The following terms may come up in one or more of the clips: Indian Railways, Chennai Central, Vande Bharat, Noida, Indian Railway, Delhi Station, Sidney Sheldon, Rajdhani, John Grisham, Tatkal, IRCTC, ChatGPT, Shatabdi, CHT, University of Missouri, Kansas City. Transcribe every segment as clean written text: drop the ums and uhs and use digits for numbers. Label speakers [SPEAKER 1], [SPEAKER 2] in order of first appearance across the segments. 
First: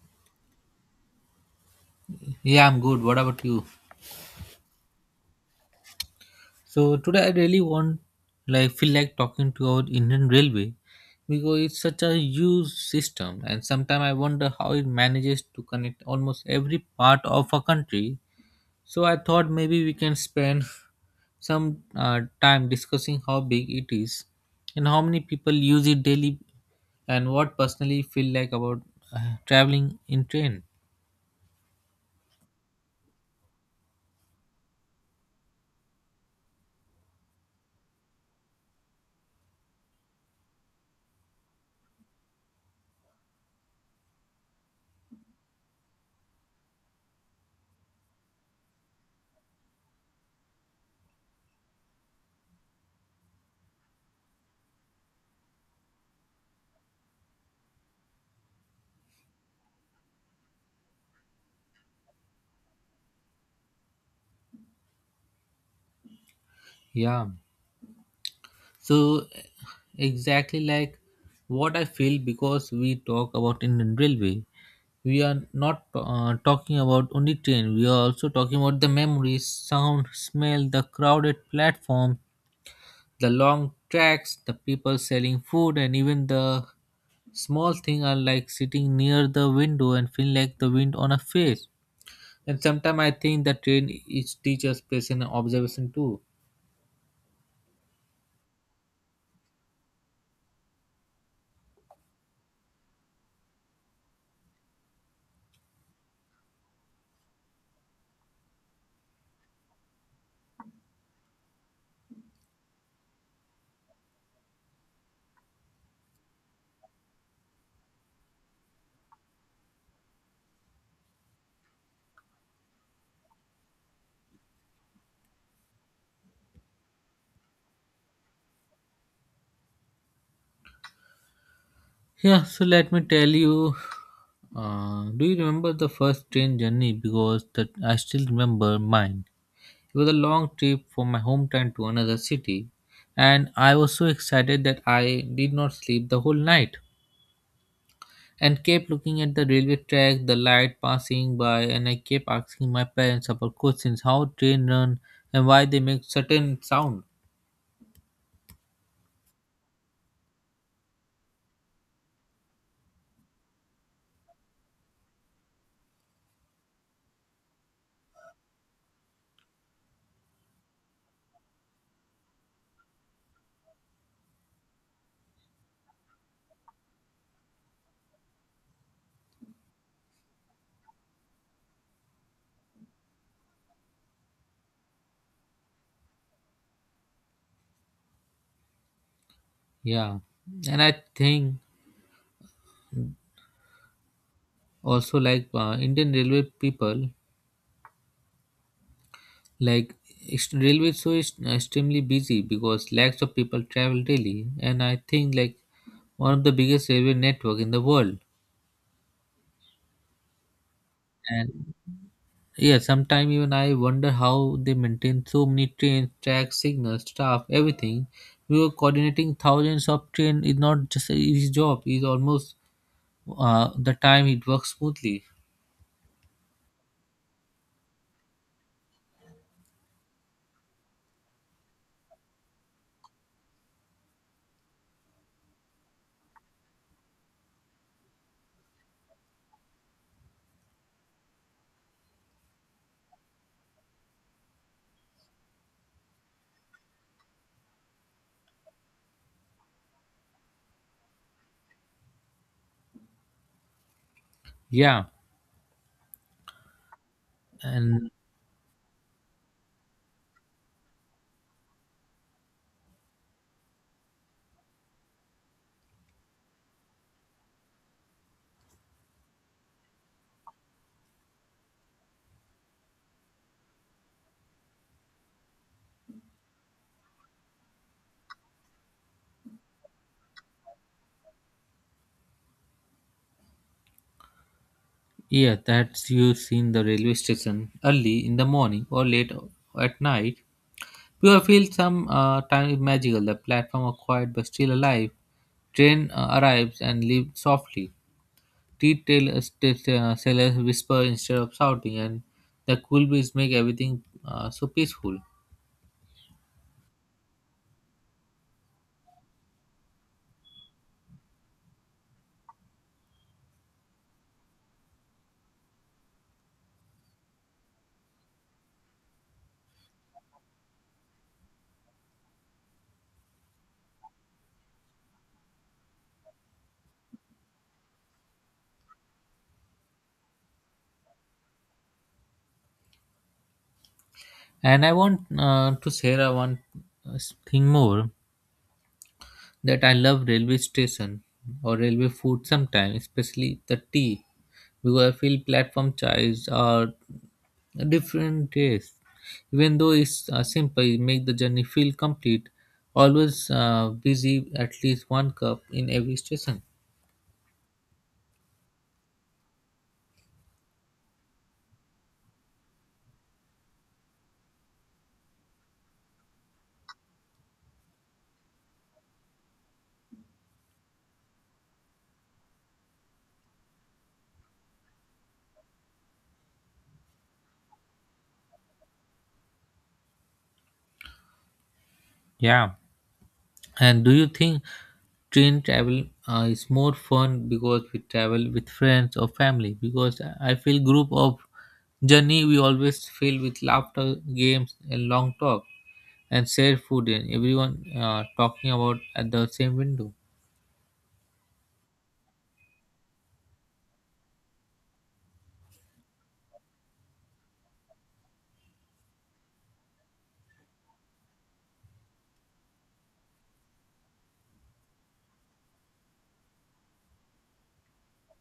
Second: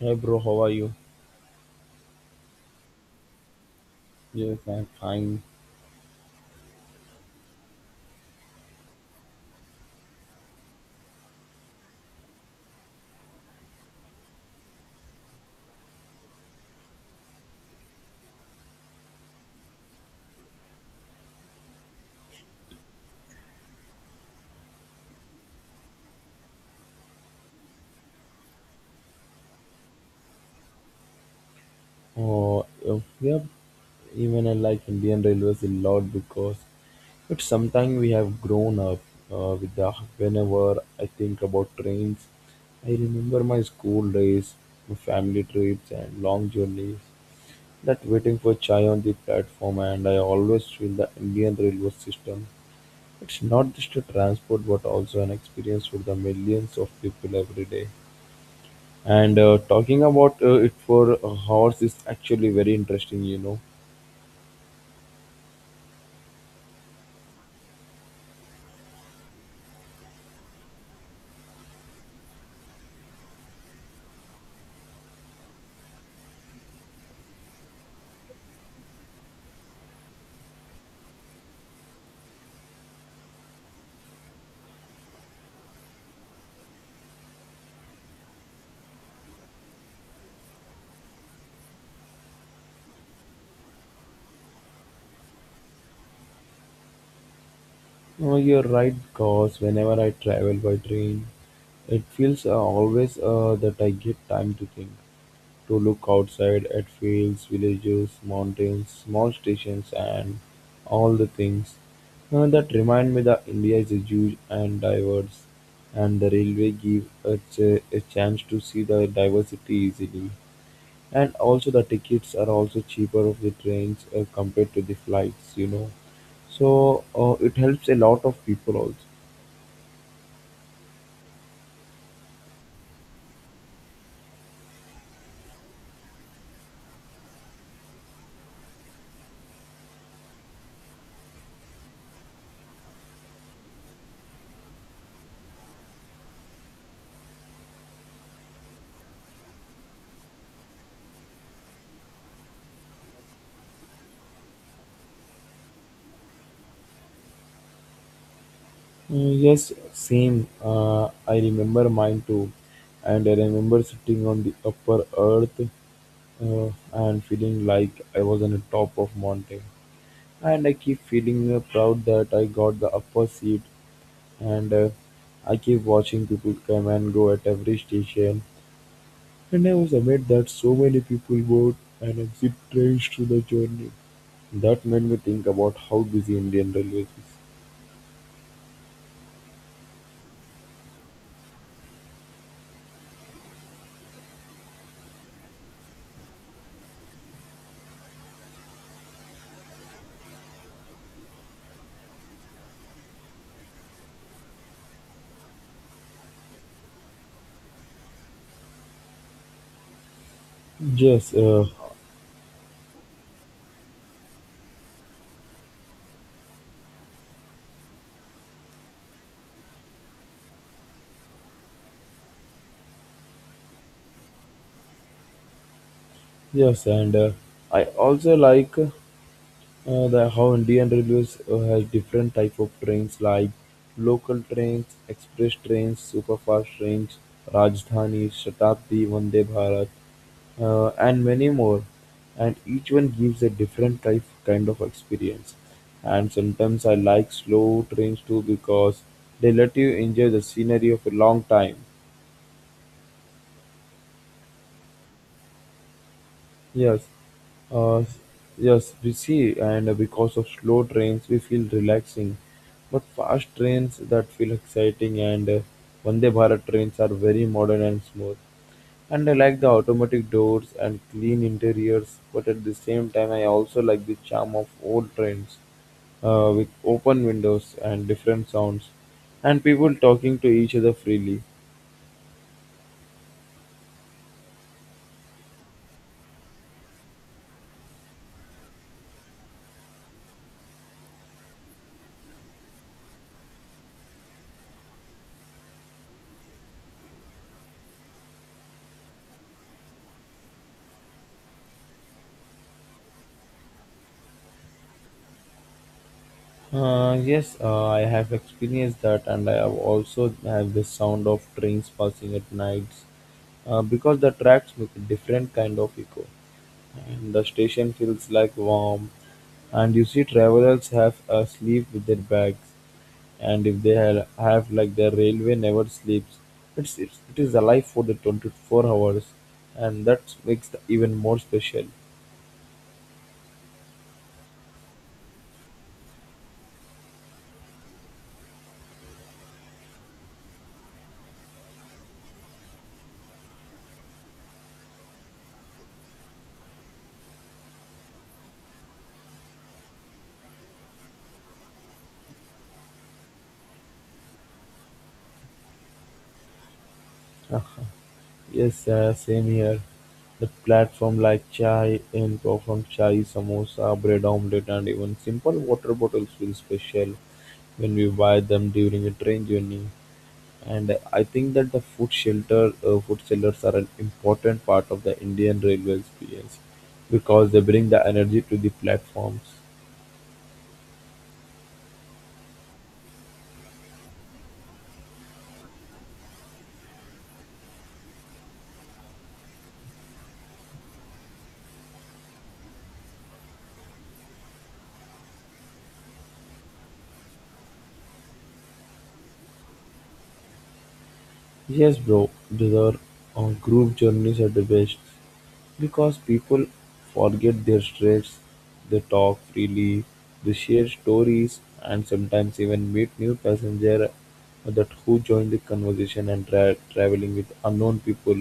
[SPEAKER 1] Hey bro, how are you?
[SPEAKER 2] Yeah, I'm good. What about you?
[SPEAKER 1] Yes, I'm fine.
[SPEAKER 2] So today I really want like feel like talking to our Indian Railway because it's such a huge system and sometimes I wonder how it manages to connect almost every part of a country. So I thought maybe we can spend some time discussing how big it is and how many people use it daily and what personally feel like about traveling in train.
[SPEAKER 1] Oh, if we have even I like Indian Railways a lot because it's sometime we have grown up with the whenever I think about trains, I remember my school days, my family trips and long journeys. That waiting for chai on the platform, and I always feel the Indian railway system. It's not just a transport, but also an experience for the millions of people every day. And talking about it for a horse is actually very interesting, you know.
[SPEAKER 2] Yeah. So exactly like what I feel because we talk about in railway, we are not talking about only train. We are also talking about the memories, sound, smell, the crowded platform, the long tracks, the people selling food, and even the small thing are like sitting near the window and feel like the wind on a face. And sometimes I think the train is teaches patience and observation too.
[SPEAKER 1] You're right, because whenever I travel by train, it feels always that I get time to think, to look outside at fields, villages, mountains, small stations, and all the things that remind me that India is a huge and diverse, and the railway give us a chance to see the diversity easily. And also the tickets are also cheaper of the trains compared to the flights, you know. So it helps a lot of people also.
[SPEAKER 2] Yeah, so let me tell you. Do you remember the first train journey? Because that I still remember mine. It was a long trip from my hometown to another city, and I was so excited that I did not sleep the whole night and kept looking at the railway track, the light passing by, and I kept asking my parents about questions: how train run and why they make certain sound.
[SPEAKER 1] Mm, yes, same. I remember mine too, and I remember sitting on the upper earth and feeling like I was on the top of mountain. And I keep feeling proud that I got the upper seat, and I keep watching people come and go at every station. And I was amazed that so many people board and exit trains through the journey. That made me think about how busy Indian Railways is.
[SPEAKER 2] Yeah, and I think also like Indian railway people like railway is so extremely busy because lakhs of people travel daily, and I think like one of the biggest railway network in the world.
[SPEAKER 1] Yes,
[SPEAKER 2] And yeah, sometimes even I wonder how they maintain so many trains, tracks, signals, staff, everything. We were coordinating thousands of train is not just a easy job. Is almost the time it works smoothly.
[SPEAKER 1] yes, and I also like the how Indian Railways has different type of trains like local trains, express trains, superfast trains, Rajdhani, Shatabdi, Vande Bharat, and many more. And each one gives a different type kind of experience. And sometimes I like slow trains too because they let you enjoy the scenery of a long time.
[SPEAKER 2] Yeah,
[SPEAKER 1] Yes, uh,
[SPEAKER 2] and
[SPEAKER 1] yes, we see, and because of slow trains, we feel relaxing. But fast trains that feel exciting, and Vande Bharat trains are very modern and smooth. And I like the automatic doors and clean interiors, but at the same time, I also like the charm of old trains with open windows and different sounds, and people talking to each other freely.
[SPEAKER 2] yeah, that's you seen the railway station early in the morning or late at night. Pure feels some time is magical. The platform are quiet but still alive. Train arrives and leaves softly. Sellers whisper instead of shouting, and the cool breeze make everything so peaceful.
[SPEAKER 1] Yes, I have experienced that, and I have also have the sound of trains passing at nights, because the tracks make a different kind of echo, and the station feels like warm. And you see, travelers have a sleep with their bags, and if they have like their railway never sleeps, it's it is alive for the 24 hours, and that makes the even more special.
[SPEAKER 2] And I want to share one uh, thing more. That I love railway station or railway food sometimes, especially the tea, because I feel platform chais are a different taste. Even though it's simple, it make the journey feel complete. Always busy, at least one cup in every station.
[SPEAKER 1] Yes, same here. The platform like chai and from chai, samosa, bread omelette, and even simple water bottles feel special when we buy them during a train journey. And I think that the food shelter, food sellers are an important part of the Indian railway experience because they bring the energy to the platforms.
[SPEAKER 2] Yeah. And do you think train travel is more fun because we travel with friends or family? Because I feel group of journey we always filled with laughter, games, and long talk, and shared food, and everyone talking about at the same window.
[SPEAKER 1] Yes bro, their group journeys are the best because people forget their stress, they talk freely, they share stories and sometimes even meet new passenger that who join the conversation and traveling with unknown people.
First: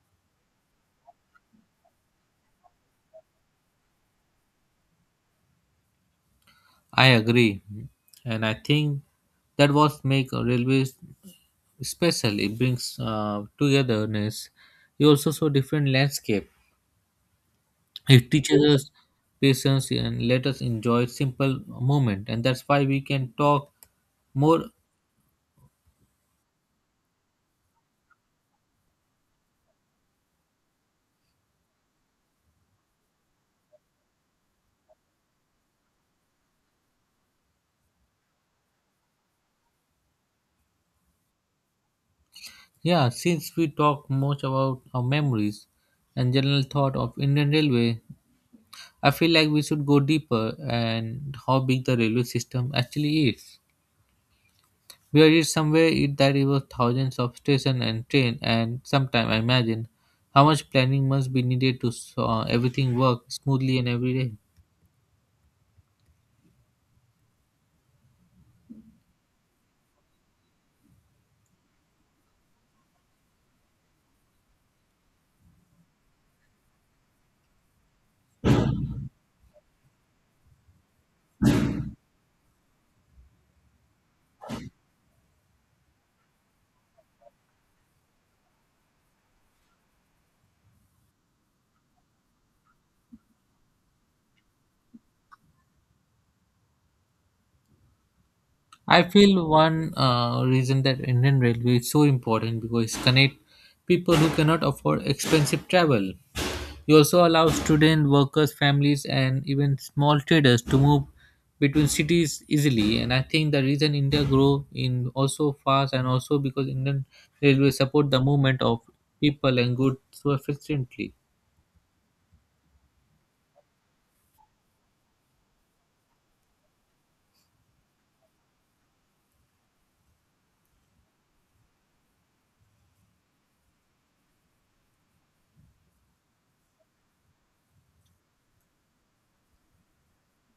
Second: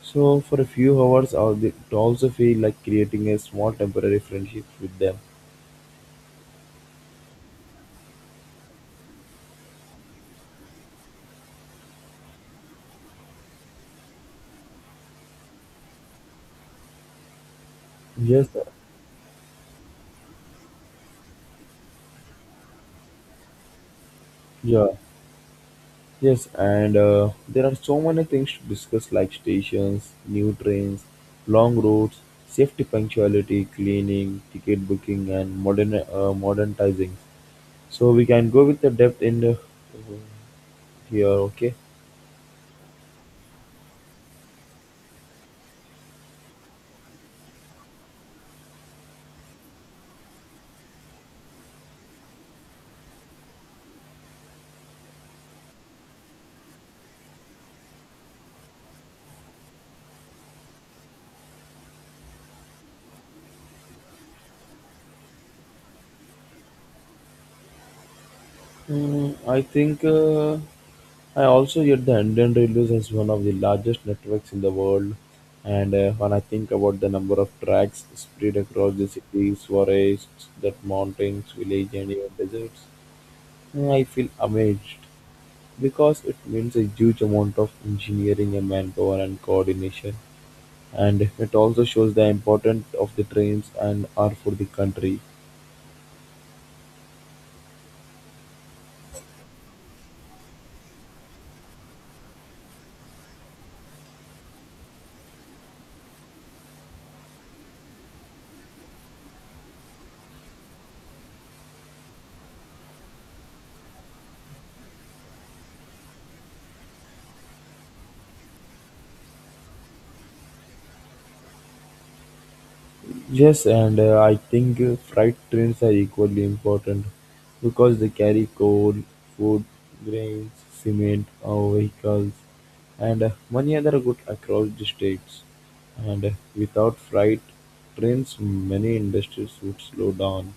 [SPEAKER 1] So for a few hours, it also feel like creating a small temporary friendship with them.
[SPEAKER 2] I agree, and I think that was make a railways special. It brings togetherness. You also saw different landscape. It
[SPEAKER 1] Yes,
[SPEAKER 2] teaches
[SPEAKER 1] sir.
[SPEAKER 2] us patience and let us enjoy simple moment, and that's why we can talk more.
[SPEAKER 1] Yeah. Yes, and there are so many things to discuss like stations, new trains, long routes, safety punctuality, cleaning, ticket booking, and modern modernizing. So we can go with the depth in the, here, okay?
[SPEAKER 2] Yeah, since we talk much about our memories and general thought of Indian Railway, I feel like we should go deeper and how big the railway system actually is. We read somewhere it, that it was thousands of station and train, and sometime I imagine how much planning must be needed to everything work smoothly and every day.
[SPEAKER 1] I think I also get the Indian Railways as one of the largest networks in the world. And when I think about the number of tracks spread across the cities, forests, that mountains, villages, and even deserts, I feel amazed because it means a huge amount of engineering and manpower and coordination. And it also shows the importance of the trains and are for the country.
[SPEAKER 2] I feel one reason that Indian Railway is so important because it connect people who cannot afford expensive travel. It also allows student, workers, families, and even small traders to move between cities easily. And I think the reason India grow in also fast and also because Indian Railway support the movement of people and goods so efficiently.
[SPEAKER 1] Yes, and I think freight trains are equally important because they carry coal, food, grains, cement, vehicles, and many other goods across the states. And Without freight trains, many industries would slow down.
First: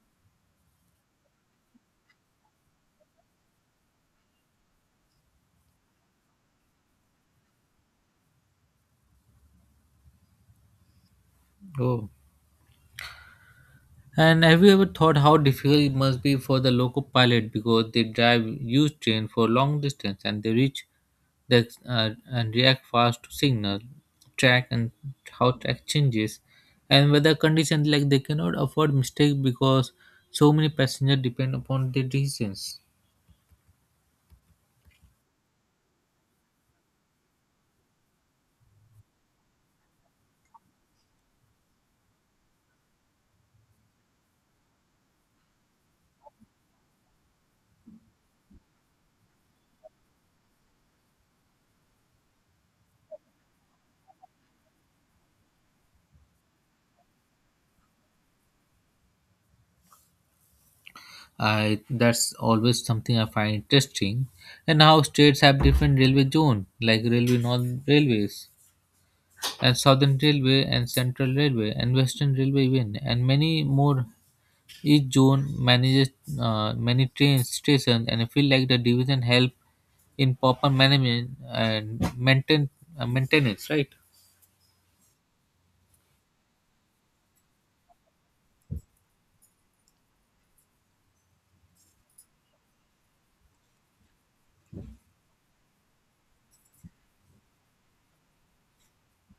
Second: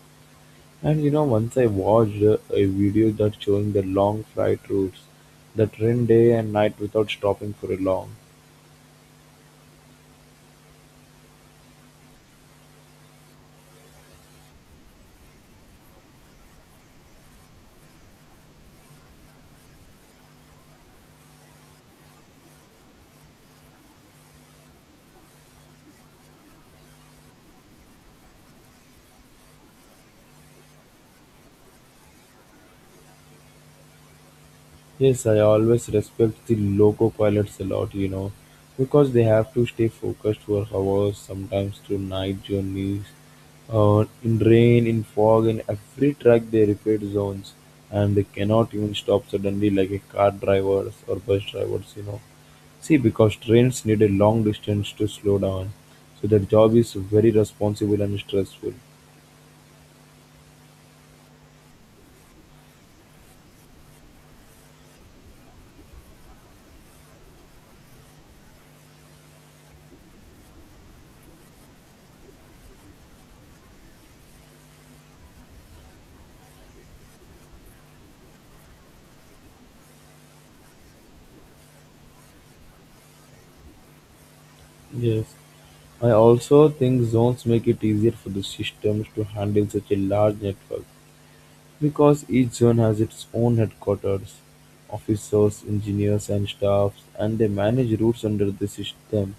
[SPEAKER 1] And you know, once I watched a video that showing the long flight routes that run day and night without stopping for a long.
[SPEAKER 2] Oh. And have you ever thought how difficult it must be for the local pilot because they drive huge train for long distance and they reach the, and react fast to signal, track and how track changes, and weather conditions like they cannot afford mistake because so many passengers depend upon their decisions.
[SPEAKER 1] Yes, I always respect the loco pilots a lot, you know, because they have to stay focused for hours, sometimes through night journeys, in rain, in fog, in every track they repeat zones, and they cannot even stop suddenly like a car drivers or bus drivers, you know. See because trains need a long distance to slow down, so their job is very responsible and stressful.
[SPEAKER 2] I that's always something I find interesting, and how states have different railway zone like railway non railways and Southern Railway and Central Railway and Western Railway even and many more. Each zone manages many train stations and I feel like the division help in proper management and maintain maintenance. Right?
[SPEAKER 1] Yes. I also think zones make it easier for the systems to handle such a large network because each zone has its own headquarters, officers, engineers, and staffs, and they manage routes under the system.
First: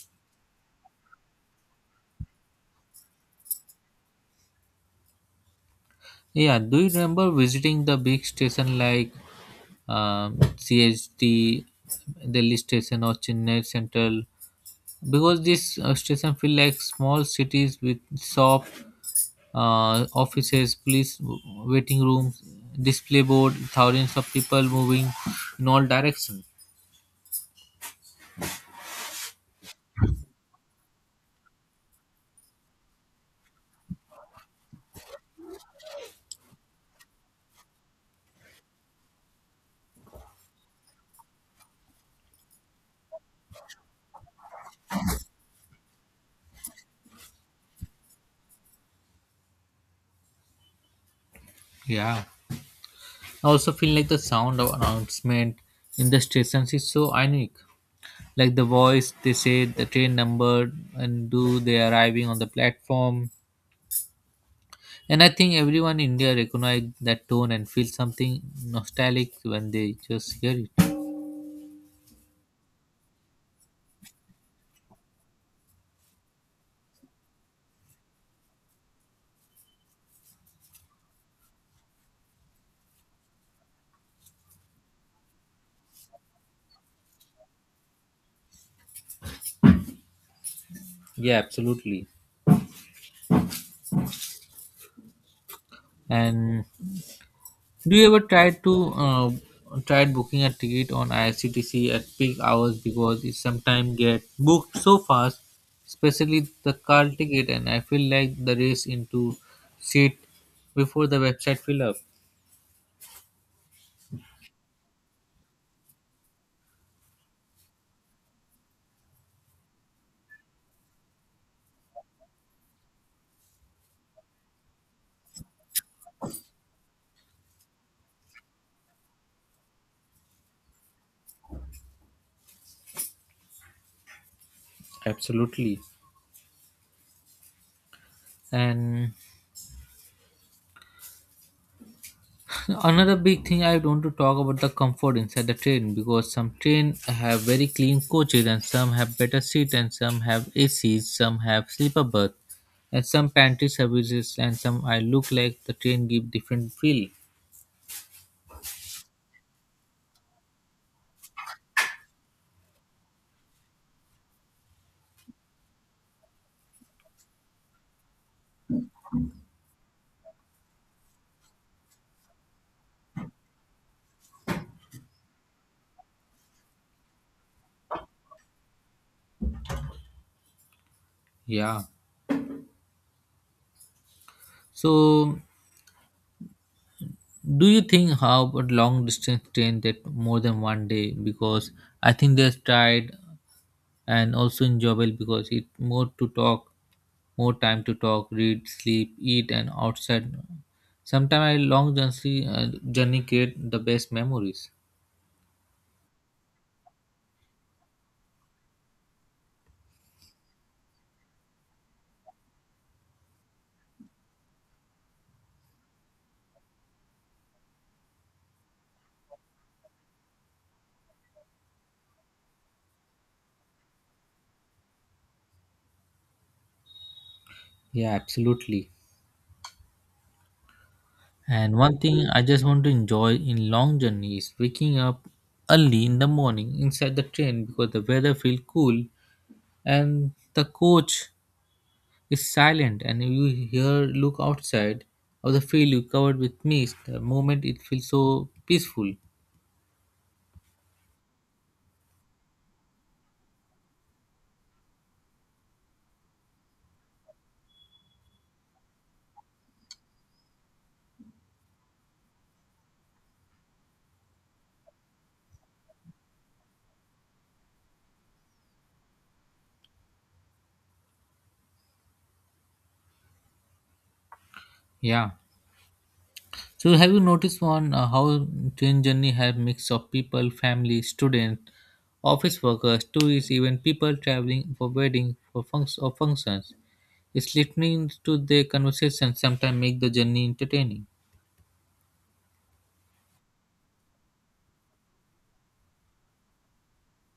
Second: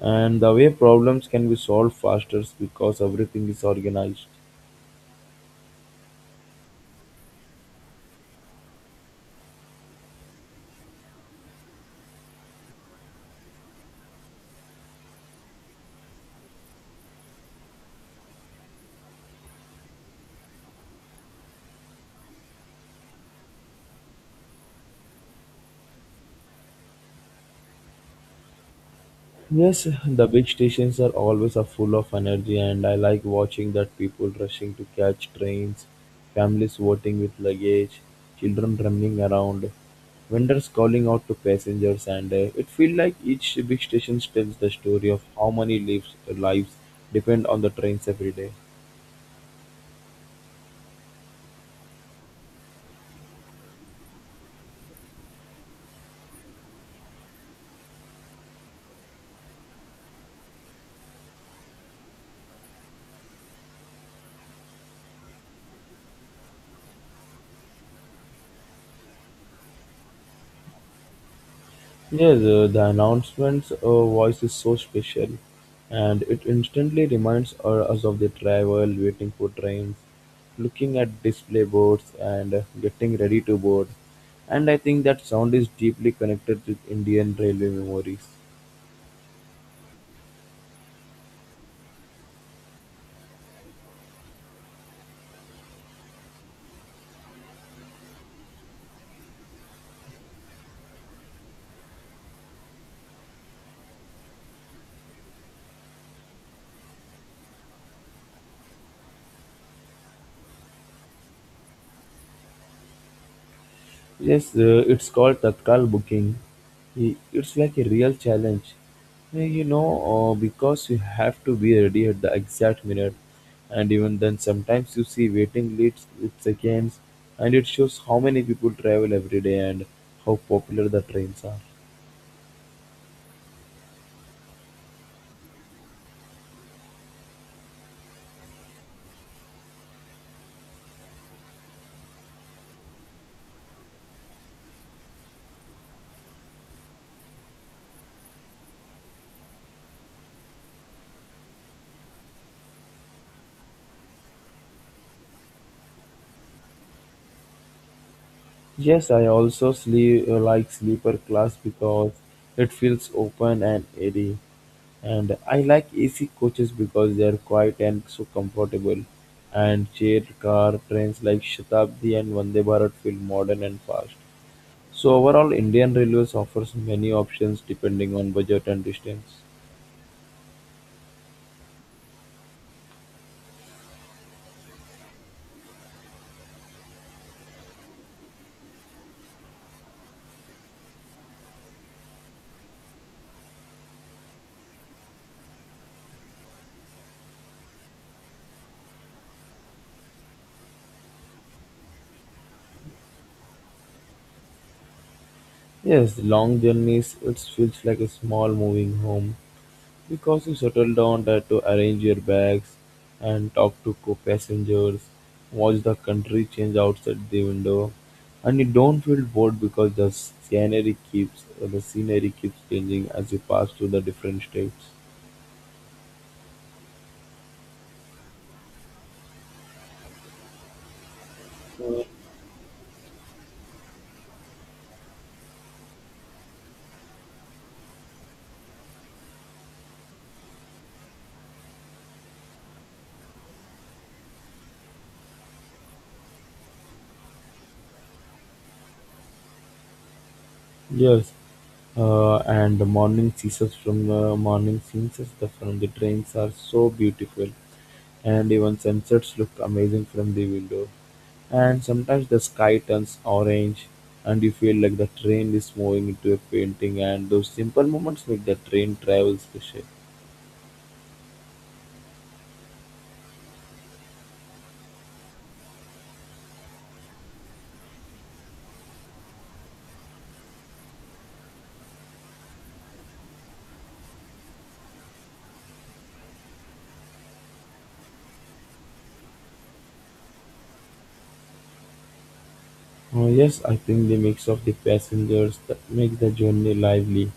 [SPEAKER 1] And the way problems can be solved faster is because everything is organized.
[SPEAKER 2] Yeah. Do you remember visiting the big station like CHT, Delhi Station or Chennai Central? Because this station feel like small cities with shop, offices, police, waiting rooms, display board, thousands of people moving in all directions.
[SPEAKER 1] Yes, the big stations are always are full of energy, and I like watching that people rushing to catch trains, families voting with luggage, children running around, vendors calling out to passengers, and it feels like each big station tells the story of how many lives depend on the trains every day.
[SPEAKER 2] Yeah, I also feel like the sound of announcement in the stations is so unique, like the voice they say the train number and do they arriving on the platform, and I think everyone in India recognize that tone and feel something nostalgic when they just hear it.
[SPEAKER 1] Yes, the announcement's voice is so special, and it instantly reminds us of the travel, waiting for trains, looking at display boards, and getting ready to board. And I think that sound is deeply connected with Indian railway memories.
[SPEAKER 2] Yeah, absolutely. And do you ever try to tried booking a ticket on IRCTC at peak hours because it sometimes get booked so fast, especially the car ticket, and I feel like the race into seat before the website fill up.
[SPEAKER 1] Yes, it's called Tatkal booking. It's like a real challenge. You know, because you have to be ready at the exact minute, and even then, sometimes you see waiting lists with seconds, and it shows how many people travel every day and how popular the trains are.
[SPEAKER 2] Absolutely, and another big thing I want to talk about the comfort inside the train because some train have very clean coaches and some have better seat and some have ACs, some have sleeper berth, and some pantry services and some I look like the train give different feel.
[SPEAKER 1] Yes, I also sleep like sleeper class because it feels open and airy. And I like AC coaches because they are quiet and so comfortable. And chair car trains like Shatabdi and Vande Bharat feel modern and fast. So overall, Indian Railways offers many options depending on budget and distance.
[SPEAKER 2] Yeah. So do you think how about long distance train that more than one day because I think they tried and also enjoyable because it more to talk, more time to talk, read, sleep, eat, and outside sometimes I long journey create the best memories.
[SPEAKER 1] Yes, long journeys, it feels like a small moving home. Because you settle down there to arrange your bags and talk to co-passengers, watch the country change outside the window, and you don't feel bored because the scenery keeps changing as you pass through the different states.
[SPEAKER 2] Yeah, absolutely. And one thing I just want to enjoy in long journey is waking up early in the morning inside the train because the weather feel cool and the coach is silent and you hear, look outside of the field you covered with mist, the moment it feels so peaceful.
[SPEAKER 1] Yes, and the morning scenes from morning scenes from the trains are so beautiful, and even sunsets look amazing from the window. And sometimes the sky turns orange, and you feel like the train is moving into a painting. And those simple moments make the train travel special.
[SPEAKER 2] Yeah. So have you noticed on how train journey have mix of people, family, student, office workers, tourists, even people traveling for wedding for or functions. It's listening to their conversation sometimes make the journey entertaining.
[SPEAKER 1] Oh yes, I think the mix of the passengers that makes the journey lively.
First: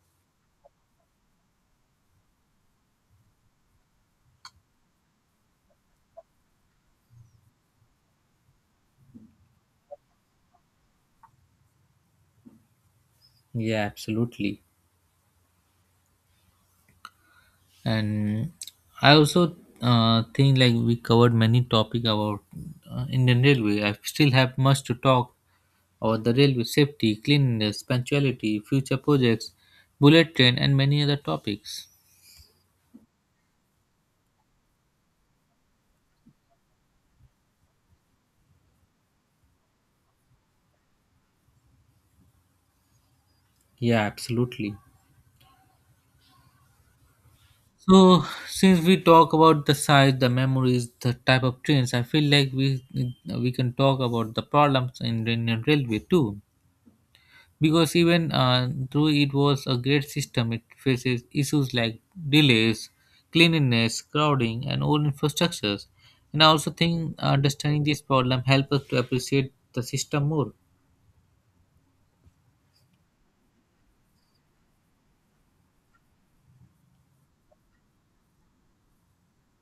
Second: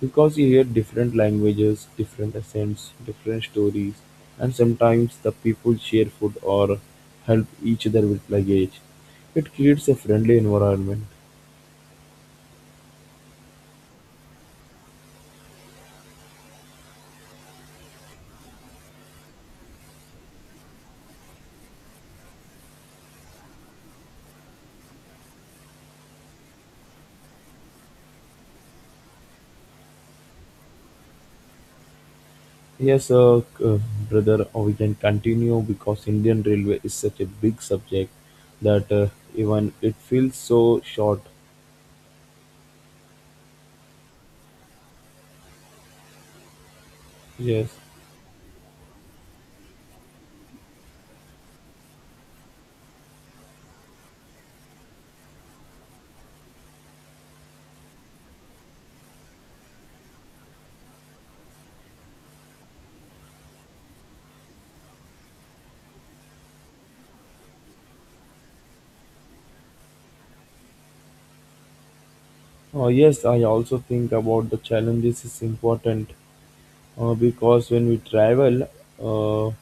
[SPEAKER 1] Because you hear different languages, different accents, different stories, and sometimes the people share food or help each other with luggage. It creates a friendly environment.
[SPEAKER 2] Yeah, absolutely. And I also think like we covered many topic about Indian railway, I still have much to talk about the railway safety, cleanliness, punctuality, future projects, bullet train, and many other topics.
[SPEAKER 1] Yes, brother, we can continue because Indian Railway is such a big subject that even it feels so short.
[SPEAKER 2] Yeah, absolutely.
[SPEAKER 1] Yes.
[SPEAKER 2] So since we talk about the size, the memories, the type of trains, I feel like we can talk about the problems in Indian railway too, because even though it was a great system, it faces issues like delays, cleanliness, crowding, and old infrastructures. And I also think understanding this problem helps us to appreciate the system more.
[SPEAKER 1] Yes, I also think about the challenges is important because when we travel, uh,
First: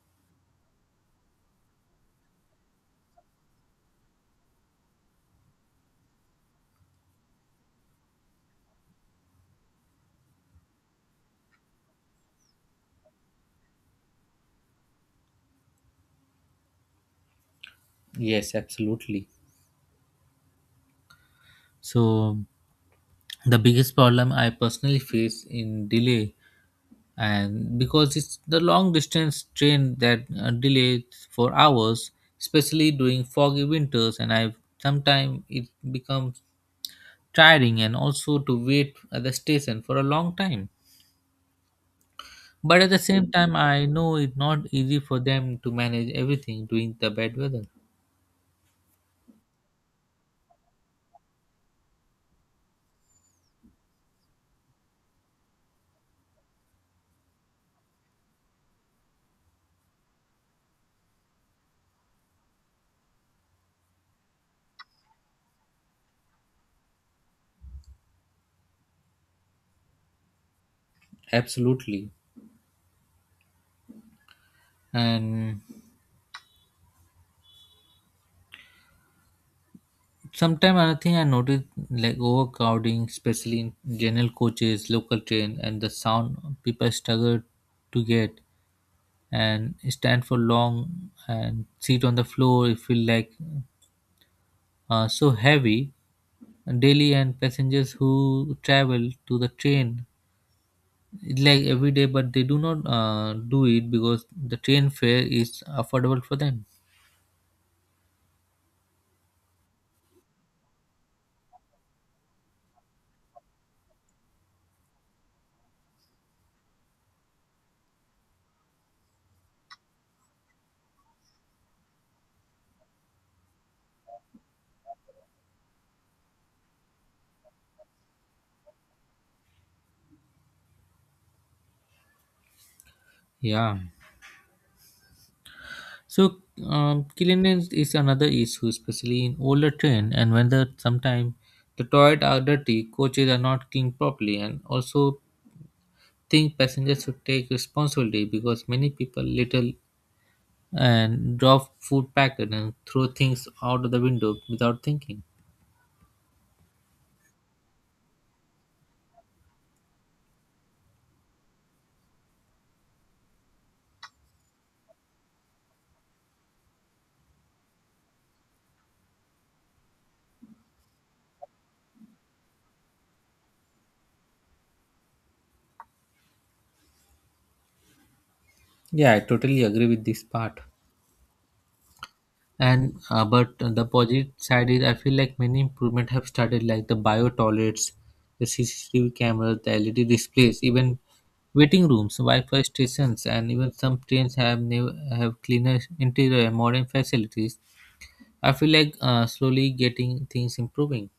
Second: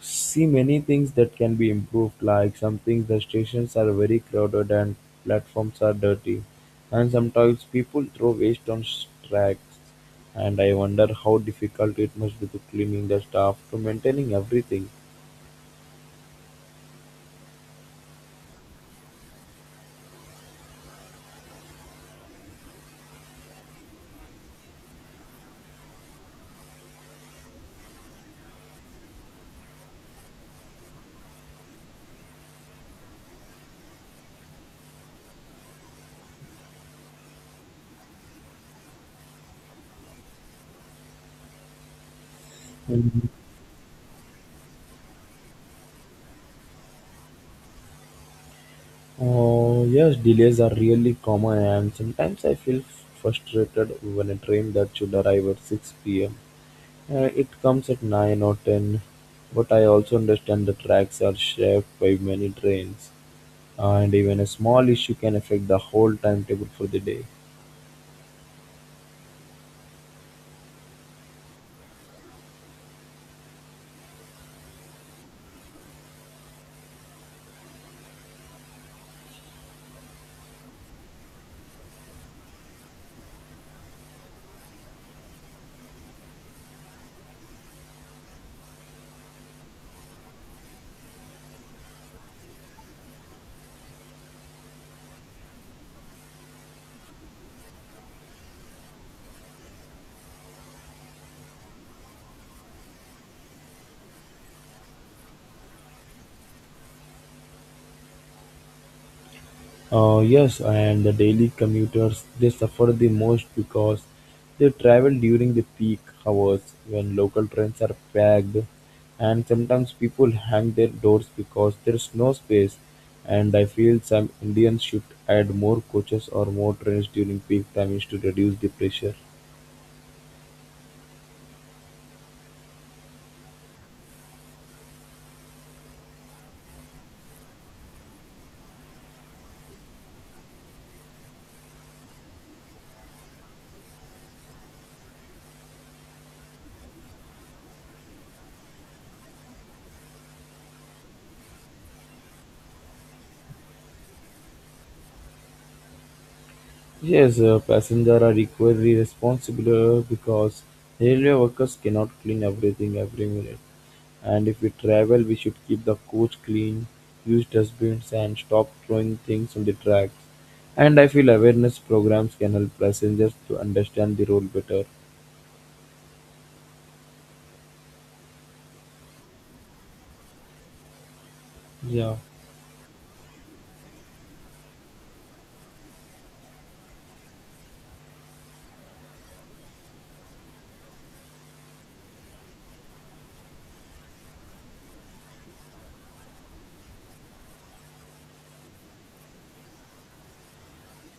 [SPEAKER 1] see many things that can be improved like some things. The stations are very crowded and platforms are dirty and sometimes people throw waste on tracks, and I wonder how difficult it must be to cleaning the staff to maintaining everything.
[SPEAKER 2] Yes, absolutely. So the biggest problem I personally face in delay, and because it's the long distance train that delays for hours, especially during foggy winters, and I've sometimes it becomes tiring and also to wait at the station for a long time. But at the
[SPEAKER 1] Mhm.
[SPEAKER 2] same time, I know it's not easy for them to manage everything during the bad weather.
[SPEAKER 1] Oh yes, delays are really common and sometimes I feel frustrated when a train that should arrive at 6 p.m. It comes at 9 or 10, but I also understand the tracks are shaped by many trains and even a small issue can affect the whole timetable for the day.
[SPEAKER 2] Absolutely. And sometimes another thing I noticed like overcrowding, especially in general coaches, local train, and the sound people struggle to get and stand for long and sit on the floor. It feel like so heavy. Daily and passengers who travel to the train like every day but they do not do it because the train fare is affordable for them.
[SPEAKER 1] Yes, and the daily commuters they suffer the most because they travel during the peak hours when local trains are packed, and sometimes people hang their doors because there's no space. And I feel some Indians should add more coaches or more trains during peak times to reduce the pressure.
[SPEAKER 2] Yeah, so cleanliness is another issue especially in older train and when the sometimes the toilet are dirty, coaches are not cleaned properly, and also think passengers should take responsibility because many people little and drop food packet and throw things out of the window without thinking.
[SPEAKER 1] Yes, passengers are equally responsible because railway workers cannot clean everything every minute. And if we travel, we should keep the coach clean, use dustbins, and stop throwing things on the tracks. And I feel awareness programs can help passengers to understand the role better.
[SPEAKER 2] Yeah, I totally agree with this part.
[SPEAKER 1] Yeah.
[SPEAKER 2] And but the positive side is I feel like many improvement have started like the bio toilets, the CCTV cameras, the LED displays, even waiting rooms, Wi-Fi stations, and even some trains have new have cleaner interior and modern facilities. I feel like slowly getting things improving.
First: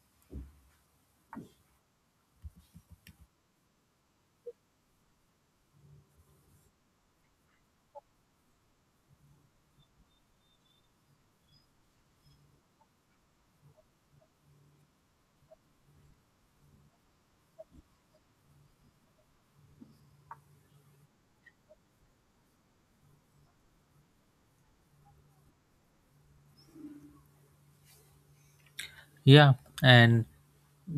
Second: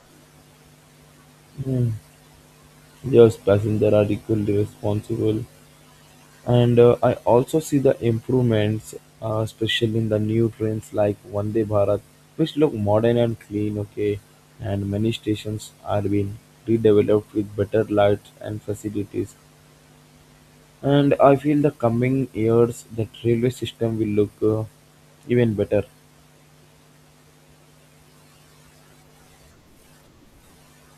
[SPEAKER 1] Hmm. Yes, passengers are equally responsible. And I also see the improvements, especially in the new trains like Vande Bharat, which look modern and clean, okay. And many stations are being redeveloped with better lights and facilities. And I feel the coming years that railway system will look even better.
[SPEAKER 2] Yeah, and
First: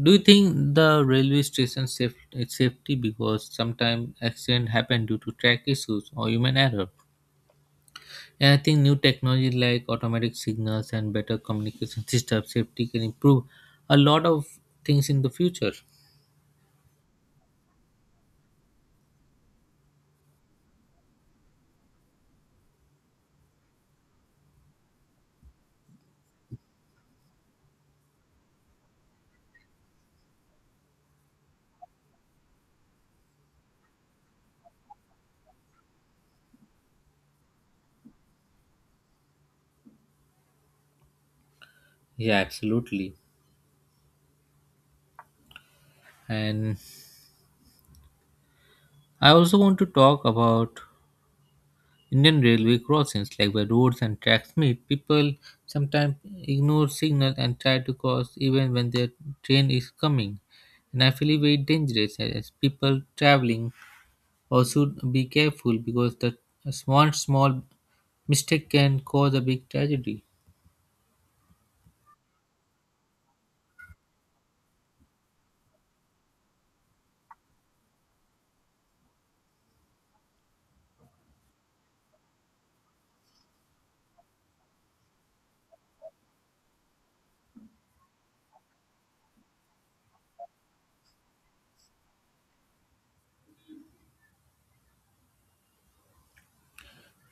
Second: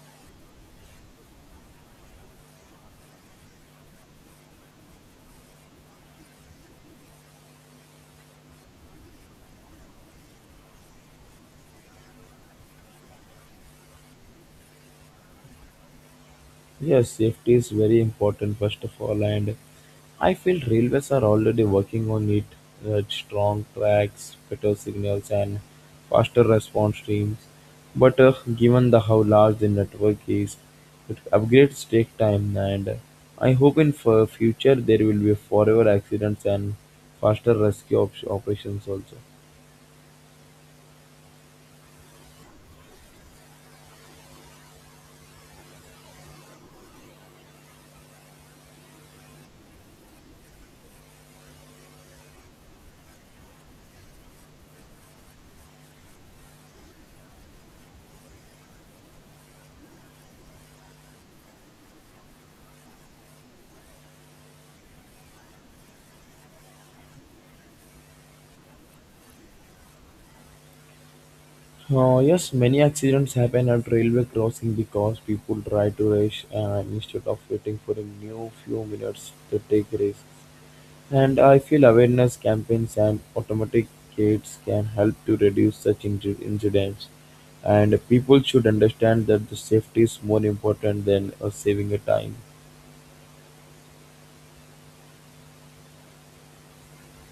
[SPEAKER 2] do you think the railway station safe, it's safety because sometimes accident happen due to track issues or human error? And I think new technology like automatic signals and better communication system safety can improve a lot of things in the future.
[SPEAKER 1] Yes, safety is very important first of all, and I feel railways are already working on it. Strong tracks, better signals, and faster response teams. But given the how large the network is, it upgrades take time, and I hope in for future there will be forever accidents and faster rescue operations also.
[SPEAKER 2] Yeah, absolutely. And I also want to talk about Indian railway crossings, like where roads and tracks meet. People sometimes ignore signals and try to cross even when their train is coming. And I feel it very dangerous as people traveling also be careful because the small small mistake can cause a big tragedy.
[SPEAKER 1] Yes, many accidents happen at railway crossing because people try to rush and instead of waiting for a new few minutes to take risks. And I feel awareness campaigns and automatic gates can help to reduce such incidents. And people should understand that the safety is more important than saving a time.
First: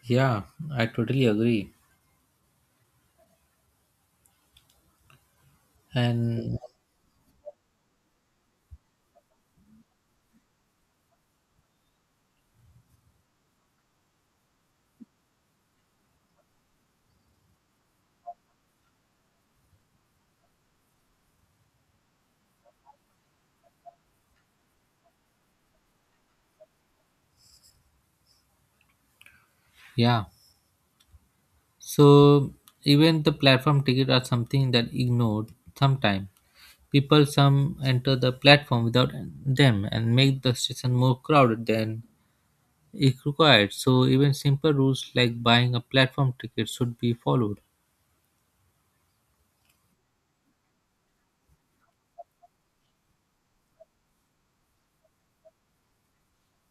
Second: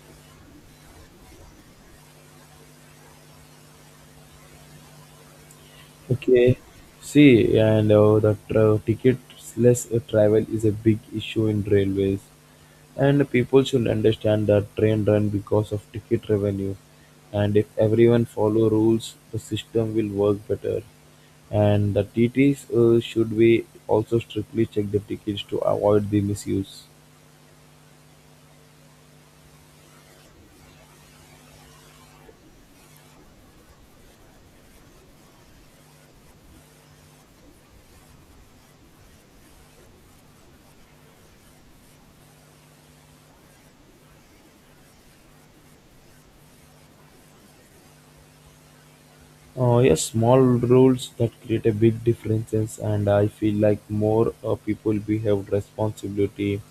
[SPEAKER 2] Yeah, I totally agree.
[SPEAKER 1] Okay,
[SPEAKER 2] And
[SPEAKER 1] see, and ticketless travel is a big issue in railways. And people should understand that train run because of ticket revenue. And if everyone follow rules, the system will work better. And the TTs should be also strictly check the tickets to avoid the misuse.
[SPEAKER 2] yeah, so even the platform ticket are something that ignored sometime. People some enter the platform without them and make the station more crowded than it required. So even simple rules like buying a platform ticket should be followed.
[SPEAKER 1] Yes, small rules that create a big differences, and I feel like more people behave responsibility.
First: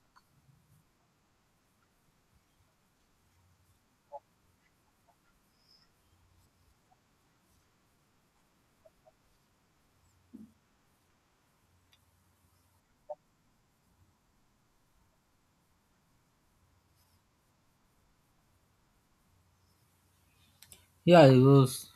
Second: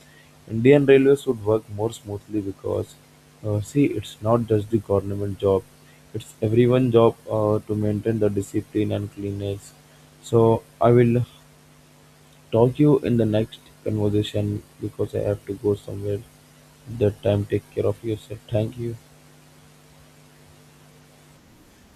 [SPEAKER 1] Indian railways would work more smoothly because, see, it's not just the government job; it's everyone job to maintain the discipline and cleanliness. So I will talk you in the next conversation because I have to go somewhere. That time, take care of yourself. Thank you.
[SPEAKER 2] Yeah, it was